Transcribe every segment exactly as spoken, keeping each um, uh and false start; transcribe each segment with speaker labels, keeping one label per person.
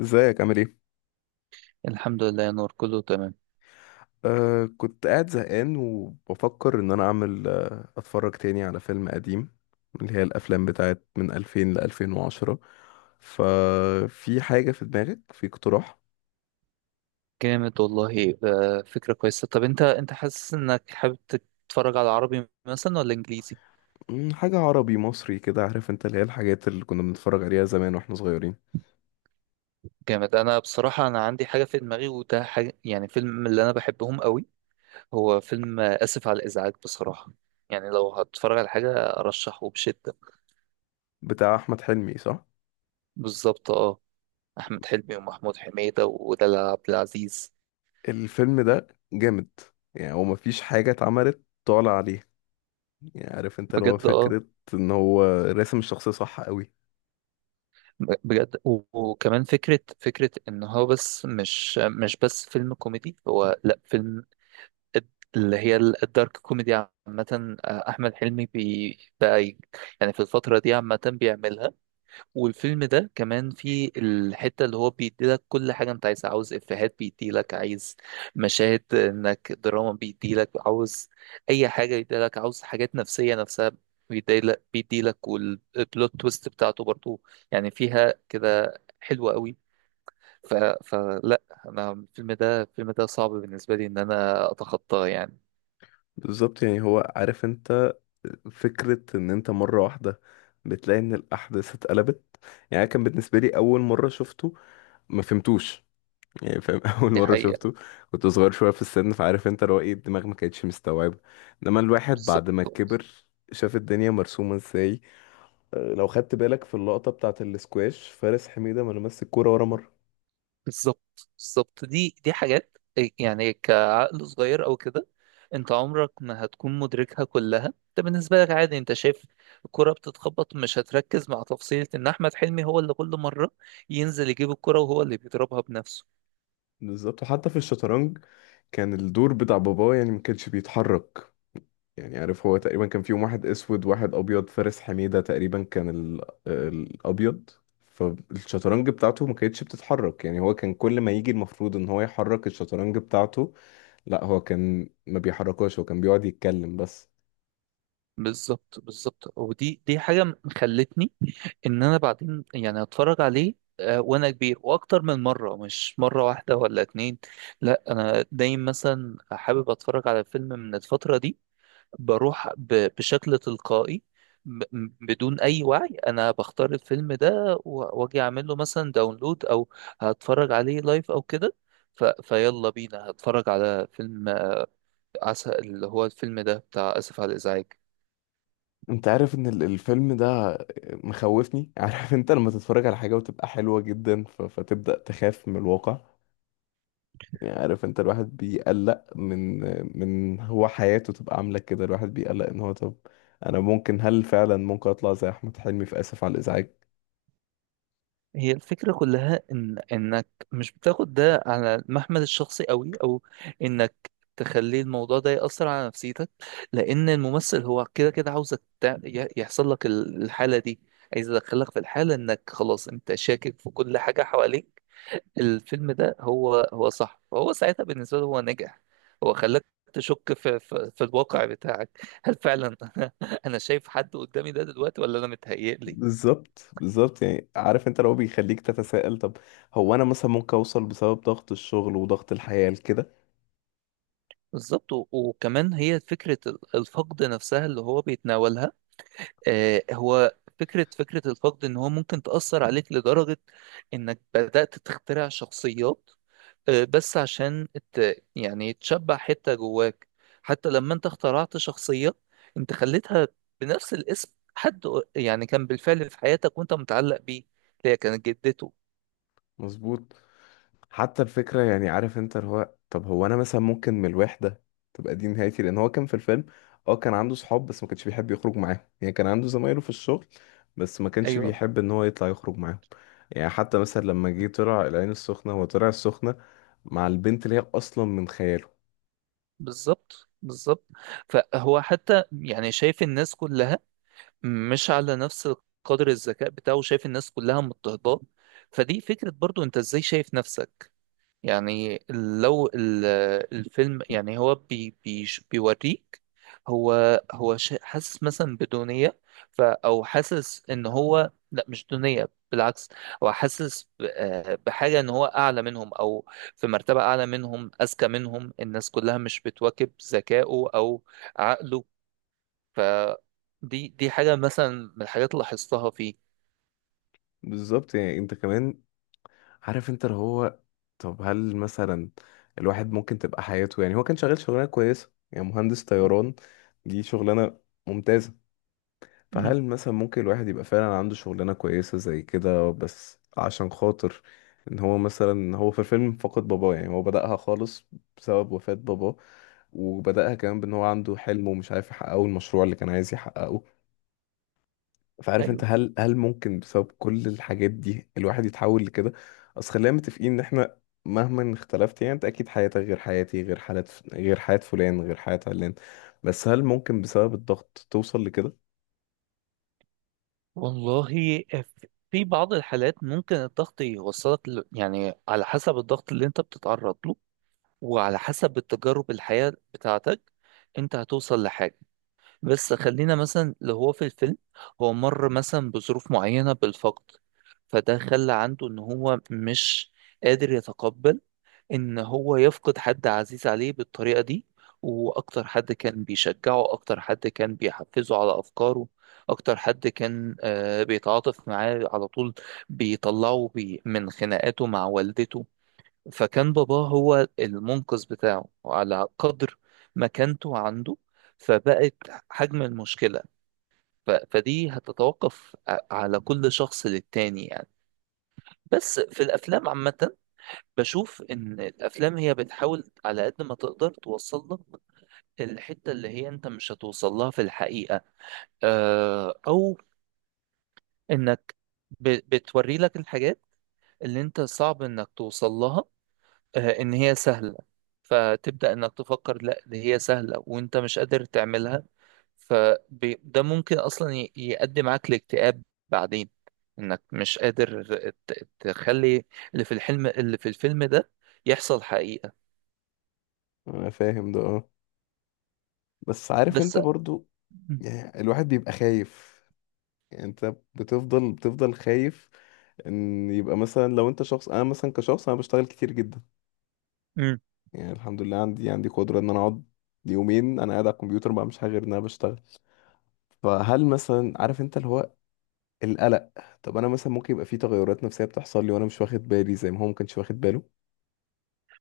Speaker 1: ازيك عامل ايه؟
Speaker 2: الحمد لله يا نور، كله تمام.
Speaker 1: آه كنت قاعد زهقان وبفكر ان انا اعمل آه اتفرج تاني على فيلم قديم، اللي هي الافلام بتاعت من ألفين ل ألفين وعشرة. ففي حاجة في دماغك، في اقتراح؟
Speaker 2: جامد والله. آه، فكرة كويسة. طب انت انت حاسس انك حابب تتفرج على عربي مثلا ولا انجليزي؟
Speaker 1: مم، حاجة عربي مصري كده. عارف انت اللي هي الحاجات اللي كنا بنتفرج عليها زمان واحنا صغيرين.
Speaker 2: جامد. انا بصراحة انا عندي حاجة في دماغي، وده حاجة يعني فيلم من اللي انا بحبهم قوي. هو فيلم آه، اسف على الازعاج. بصراحة يعني لو هتتفرج على حاجة ارشحه بشدة.
Speaker 1: بتاع احمد حلمي صح؟
Speaker 2: بالظبط اه. احمد حلمي ومحمود حميدة ودلال عبد العزيز.
Speaker 1: الفيلم ده جامد. يعني هو مفيش حاجة اتعملت طالع عليه. يعني عارف انت اللي هو
Speaker 2: بجد اه.
Speaker 1: فكرة ان هو راسم الشخصية صح قوي.
Speaker 2: ب- بجد و- وكمان فكرة فكرة إن هو بس مش مش بس فيلم كوميدي، هو لأ فيلم. الد- اللي هي ال- الدارك كوميدي عامة. آه، أحمد حلمي بي بقى ي- يعني في الفترة دي عامة بيعملها. والفيلم ده كمان فيه الحتة اللي هو بيديلك كل حاجة أنت عايزها، عاوز إفيهات بيديلك، عايز مشاهد إنك دراما بيديلك، عاوز أي حاجة بيديلك، عاوز حاجات نفسية نفسها بيديلك بيديلك، والبلوت تويست بتاعته برضو يعني فيها كده حلوة قوي. ف... فلا أنا الفيلم ده الفيلم ده صعب بالنسبة لي إن أنا أتخطاه يعني.
Speaker 1: بالظبط، يعني هو عارف انت فكرة ان انت مرة واحدة بتلاقي ان الاحداث اتقلبت. يعني كان بالنسبة لي اول مرة شفته ما فهمتوش. يعني فاهم اول
Speaker 2: دي
Speaker 1: مرة
Speaker 2: حقيقة.
Speaker 1: شفته كنت صغير شوية في السن، فعارف انت اللي هو ايه، الدماغ ما كانتش مستوعبة. انما الواحد
Speaker 2: بالظبط،
Speaker 1: بعد ما كبر شاف الدنيا مرسومة ازاي. أه، لو خدت بالك في اللقطة بتاعة الاسكواش، فارس حميدة ما لمس الكورة ولا مرة.
Speaker 2: بالظبط، بالظبط. دي دي حاجات إيه، يعني كعقل صغير او كده انت عمرك ما هتكون مدركها كلها. انت بالنسبة لك عادي، انت شايف الكرة بتتخبط، مش هتركز مع تفصيلة ان احمد حلمي هو اللي كل مرة ينزل يجيب الكرة وهو اللي بيضربها بنفسه.
Speaker 1: بالظبط، وحتى في الشطرنج كان الدور بتاع باباه يعني ما كانش بيتحرك. يعني عارف، هو تقريبا كان فيهم واحد اسود واحد ابيض، فارس حميدة تقريبا كان ال... الابيض. فالشطرنج بتاعته ما كانتش بتتحرك، يعني هو كان كل ما يجي المفروض ان هو يحرك الشطرنج بتاعته، لا هو كان ما بيحركهاش، هو كان بيقعد يتكلم بس.
Speaker 2: بالظبط، بالظبط. ودي دي حاجة خلتني ان انا بعدين يعني اتفرج عليه آه، وانا كبير واكتر من مره، مش مره واحده ولا اتنين. لا، انا دايما مثلا حابب اتفرج على فيلم من الفتره دي، بروح ب- بشكل تلقائي، ب- م- بدون اي وعي. انا بختار الفيلم ده و- واجي اعمل له مثلا داونلود او هتفرج عليه لايف او كده. ف... فيلا بينا هتفرج على فيلم عسل، اللي هو الفيلم ده بتاع اسف على الازعاج.
Speaker 1: انت عارف ان ال- الفيلم ده مخوفني عارف انت لما تتفرج على حاجة وتبقى حلوة جدا ف... فتبدأ تخاف من الواقع. يعني عارف انت الواحد بيقلق من من هو حياته تبقى عاملة كده، الواحد بيقلق ان هو طب انا ممكن، هل فعلا ممكن اطلع زي احمد حلمي في اسف على الازعاج؟
Speaker 2: هي الفكرة كلها إن إنك مش بتاخد ده على المحمل الشخصي قوي، أو إنك تخلي الموضوع ده يأثر على نفسيتك، لأن الممثل هو كده كده عاوزك تع- ي- يحصل لك ال- الحالة دي. عايز يدخلك في الحالة إنك خلاص أنت شاكك في كل حاجة حواليك. الفيلم ده هو هو صح، فهو ساعتها بالنسبة له هو نجح. هو خلاك تشك في, في, في الواقع بتاعك. هل فعلا أنا شايف حد قدامي ده دلوقتي ولا أنا متهيألي؟
Speaker 1: بالظبط بالظبط، يعني عارف انت لو بيخليك تتساءل طب هو انا مثلا ممكن اوصل بسبب ضغط الشغل وضغط الحياة لكده.
Speaker 2: بالظبط. و- وكمان هي فكرة ال- الفقد نفسها اللي هو بيتناولها. آه، هو فكرة فكرة الفقد إن هو ممكن تأثر عليك لدرجة إنك بدأت تخترع شخصيات، آه، بس عشان ت- يعني تشبع حتة جواك. حتى لما أنت اخترعت شخصية، أنت خليتها بنفس الاسم، حد قر- يعني كان بالفعل في حياتك وأنت متعلق بيه، اللي هي كانت جدته.
Speaker 1: مظبوط. حتى الفكرة، يعني عارف انت اللي هو طب هو انا مثلا ممكن من الوحدة تبقى دي نهايتي، لان هو كان في الفيلم اه كان عنده صحاب بس ما كانش بيحب يخرج معاهم. يعني كان عنده زمايله في الشغل بس ما كانش
Speaker 2: أيوه،
Speaker 1: بيحب ان هو يطلع يخرج معاهم. يعني حتى مثلا لما جه طلع العين السخنة، هو طلع السخنة مع البنت اللي هي اصلا من خياله.
Speaker 2: بالظبط، بالظبط. فهو حتى يعني شايف الناس كلها مش على نفس قدر الذكاء بتاعه، وشايف الناس كلها مضطهداه. فدي فكرة برضو، انت ازاي شايف نفسك؟ يعني لو ال- الفيلم يعني هو بي بي بيوريك هو هو شا- حاسس مثلا بدونية، ف او حاسس ان هو لا مش دونية بالعكس، هو حاسس ب- آه، بحاجة ان هو اعلى منهم، او في مرتبة اعلى منهم، اذكى منهم، الناس كلها مش بتواكب ذكائه او عقله. فدي دي حاجة مثلا من الحاجات اللي لاحظتها فيه.
Speaker 1: بالظبط، يعني انت كمان عارف انت اللي هو طب هل مثلا الواحد ممكن تبقى حياته، يعني هو كان شغال شغلانة كويسة، يعني مهندس طيران، دي شغلانة ممتازة.
Speaker 2: مم.
Speaker 1: فهل مثلا ممكن الواحد يبقى فعلا عنده شغلانة كويسة زي كده، بس عشان خاطر ان هو مثلا، هو في الفيلم فقد باباه يعني هو بدأها خالص بسبب وفاة باباه، وبدأها كمان بان هو عنده حلم ومش عارف يحققه، المشروع اللي كان عايز يحققه. فعارف انت،
Speaker 2: ايوه،
Speaker 1: هل هل ممكن بسبب كل الحاجات دي الواحد يتحول لكده؟ اصل خلينا متفقين ان احنا مهما اختلفت، يعني انت اكيد حياتك غير حياتي غير حالات غير حياة فلان غير حياة علان، بس هل ممكن بسبب الضغط توصل لكده؟
Speaker 2: والله. ف- في بعض الحالات ممكن الضغط يوصلك ل... يعني على حسب الضغط اللي انت بتتعرض له وعلى حسب التجارب الحياة بتاعتك انت هتوصل لحاجة. بس خلينا مثلا اللي هو في الفيلم، هو مر مثلا بظروف معينة بالفقد، فده خلى عنده ان هو مش قادر يتقبل ان هو يفقد حد عزيز عليه بالطريقة دي. واكتر حد كان بيشجعه، اكتر حد كان بيحفزه على افكاره، اكتر حد كان آه، بيتعاطف معاه على طول، بيطلعه بي من خناقاته مع والدته. فكان باباه هو المنقذ بتاعه، على قدر مكانته عنده فبقت حجم المشكلة. ف- فدي هتتوقف ع- على كل شخص للتاني يعني. بس في الأفلام عامة بشوف إن الأفلام هي بتحاول على قد ما تقدر توصل لك الحتة اللي هي أنت مش هتوصل لها في الحقيقة، آه، أو إنك ب- بتوري لك الحاجات اللي أنت صعب إنك توصل لها، آه، إن هي سهلة. فتبدأ إنك تفكر لا دي هي سهلة وأنت مش قادر تعملها. فده ممكن أصلا ي- يؤدي معاك لاكتئاب بعدين، إنك مش قادر ت- تخلي اللي في الحلم، اللي في الفيلم ده، يحصل حقيقة.
Speaker 1: انا فاهم ده اه، بس عارف انت
Speaker 2: بس
Speaker 1: برضو
Speaker 2: مم.
Speaker 1: يعني الواحد بيبقى خايف. يعني انت بتفضل بتفضل خايف ان يبقى مثلا لو انت شخص، انا مثلا كشخص انا بشتغل كتير جدا. يعني الحمد لله عندي عندي قدرة ان انا اقعد يومين انا قاعد على الكمبيوتر ما بعملش حاجه غير ان انا بشتغل. فهل مثلا عارف انت اللي هو القلق، طب انا مثلا ممكن يبقى في تغيرات نفسيه بتحصل لي وانا مش واخد بالي زي ما هو ما كانش واخد باله؟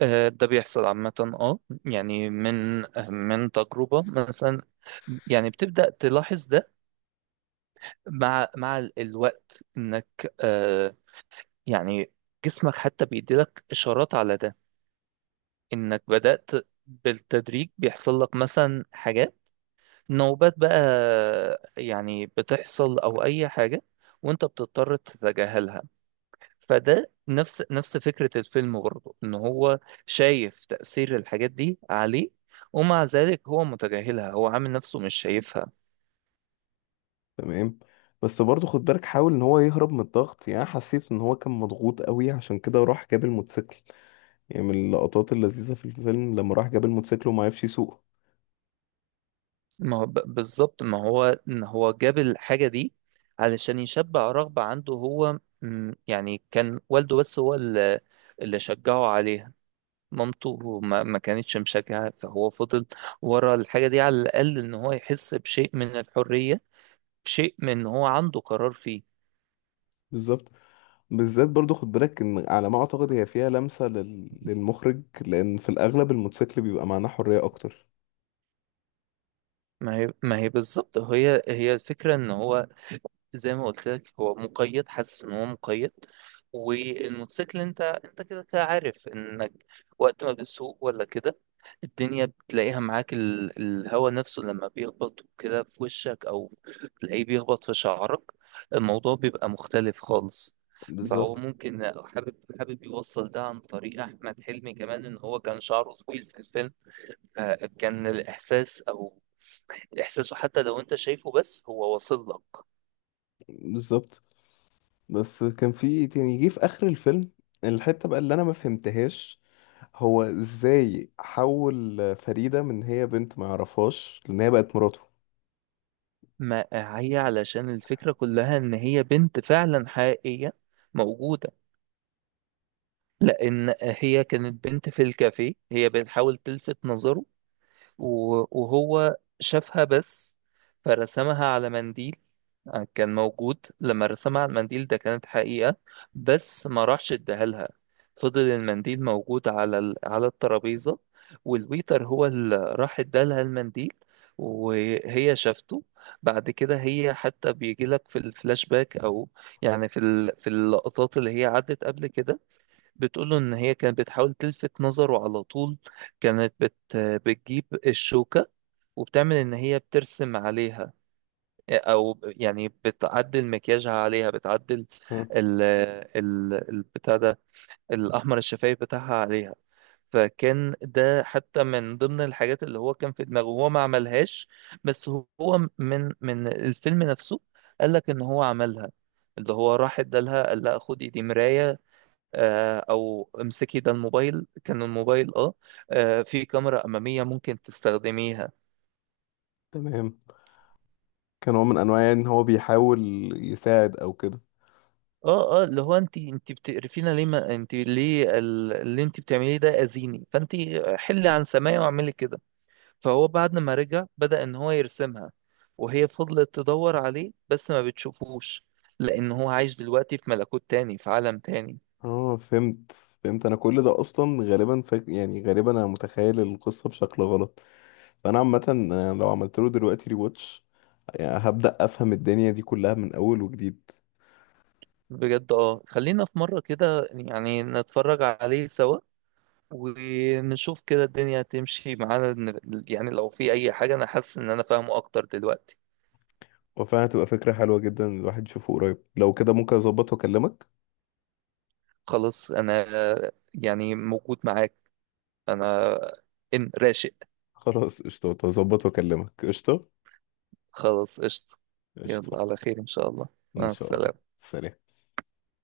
Speaker 2: آه، ده بيحصل عامة. اه، يعني من من تجربة مثلا يعني بتبدأ تلاحظ ده مع مع ال- الوقت، انك آه، يعني جسمك حتى بيديلك اشارات على ده، انك بدأت بالتدريج بيحصل لك مثلا حاجات، نوبات بقى يعني بتحصل او اي حاجة، وانت بتضطر تتجاهلها. فده نفس نفس فكرة الفيلم برضه، ان هو شايف تأثير الحاجات دي عليه، ومع ذلك هو متجاهلها، هو عامل نفسه مش شايفها.
Speaker 1: تمام. بس برضه خد بالك، حاول ان هو يهرب من الضغط، يعني أنا حسيت ان هو كان مضغوط قوي عشان كده راح جاب الموتوسيكل. يعني من اللقطات اللذيذة في الفيلم لما راح جاب الموتوسيكل وما عرفش يسوقه.
Speaker 2: ما هو ب- بالظبط، ما هو ان هو جاب الحاجة دي علشان يشبع رغبة عنده. هو م، يعني كان والده بس هو اللي اللي شجعه عليها، مامته ما, ما كانتش مشجعة، فهو فضل ورا الحاجة دي على الأقل ان هو يحس بشيء من الحرية، شيء من ان هو عنده قرار فيه.
Speaker 1: بالظبط. بالذات برضو خد بالك ان على ما اعتقد هي فيها لمسة لل... للمخرج، لان في الاغلب الموتوسيكل بيبقى معناه حرية اكتر.
Speaker 2: ما هي ما هي بالظبط، هي هي الفكرة ان هو زي ما قلت لك هو مقيد حاسس ان هو مقيد. والموتوسيكل انت انت كده كده عارف انك وقت ما بتسوق ولا كده الدنيا بتلاقيها معاك ال... الهوا نفسه لما بيخبط كده في وشك، او تلاقيه بيخبط في شعرك، الموضوع بيبقى مختلف خالص. فهو
Speaker 1: بالظبط
Speaker 2: ممكن حابب حابب يوصل ده عن طريق احمد حلمي كمان، ان هو كان شعره طويل في الفيلم. فكان الاحساس او الاحساس حتى لو انت شايفه بس هو واصل لك.
Speaker 1: بالظبط. بس كان في، يعني جه في اخر الفيلم الحتة بقى اللي انا ما فهمتهاش، هو ازاي حول فريدة من هي بنت ما يعرفهاش لان هي بقت مراته؟
Speaker 2: ما هي علشان الفكرة كلها ان هي بنت فعلا حقيقية موجودة، لان هي كانت بنت في الكافيه هي بتحاول تلفت نظره، و- وهو شافها بس فرسمها على منديل. آه، كان موجود لما رسمها على المنديل ده كانت حقيقة. بس ما راحش اداها لها، فضل المنديل موجود على ال... على الترابيزة، والويتر هو اللي راح ادالها المنديل وهي شافته. بعد كده هي حتى بيجي لك في الفلاش باك او يعني في ال... في اللقطات اللي هي عدت قبل كده بتقوله ان هي كانت بتحاول تلفت نظره على طول. كانت بت بتجيب الشوكة وبتعمل ان هي بترسم عليها او يعني بتعدل مكياجها عليها، بتعدل
Speaker 1: ها.
Speaker 2: ال ال البتاع ده، الاحمر الشفايف بتاعها عليها. فكان ده حتى من ضمن الحاجات اللي هو كان في دماغه هو ما عملهاش، بس هو من من الفيلم نفسه قال لك ان هو عملها، اللي هو راح ادالها قال لها خدي دي مراية، آه، او امسكي ده الموبايل كان الموبايل اه، آه، في كاميرا اماميه ممكن تستخدميها.
Speaker 1: تمام، كان هو من انواع يعني ان هو بيحاول يساعد او كده.
Speaker 2: اه، اه، اللي هو انت انت بتقرفينا ليه؟ ما انت ليه ال- اللي انت بتعمليه ده اذيني، فانت حلي عن سماعي واعملي كده. فهو بعد ما رجع بدأ ان هو يرسمها، وهي فضلت تدور عليه بس ما بتشوفوش، لان هو عايش دلوقتي في ملكوت تاني، في عالم تاني.
Speaker 1: اه فهمت، فهمت. انا كل ده اصلا غالبا فاك... يعني غالبا انا متخيل القصه بشكل غلط. فانا عامه أنا لو عملت له دلوقتي ريواتش يعني هبدا افهم الدنيا دي كلها من اول وجديد.
Speaker 2: بجد اه، خلينا في مرة كده يعني نتفرج عليه سوا ونشوف كده الدنيا هتمشي معانا. ن- يعني لو في اي حاجة انا حاسس ان انا فاهمه اكتر دلوقتي.
Speaker 1: وفعلا هتبقى فكره حلوه جدا الواحد يشوفه قريب، لو كده ممكن اظبط واكلمك.
Speaker 2: خلاص انا يعني موجود معاك. انا ان راشق.
Speaker 1: خلاص قشطه، اظبط واكلمك، قشطه،
Speaker 2: خلاص، قشطة.
Speaker 1: قشطه.
Speaker 2: يلا، على خير ان شاء الله.
Speaker 1: ان
Speaker 2: مع
Speaker 1: شاء الله.
Speaker 2: السلامة.
Speaker 1: سلام.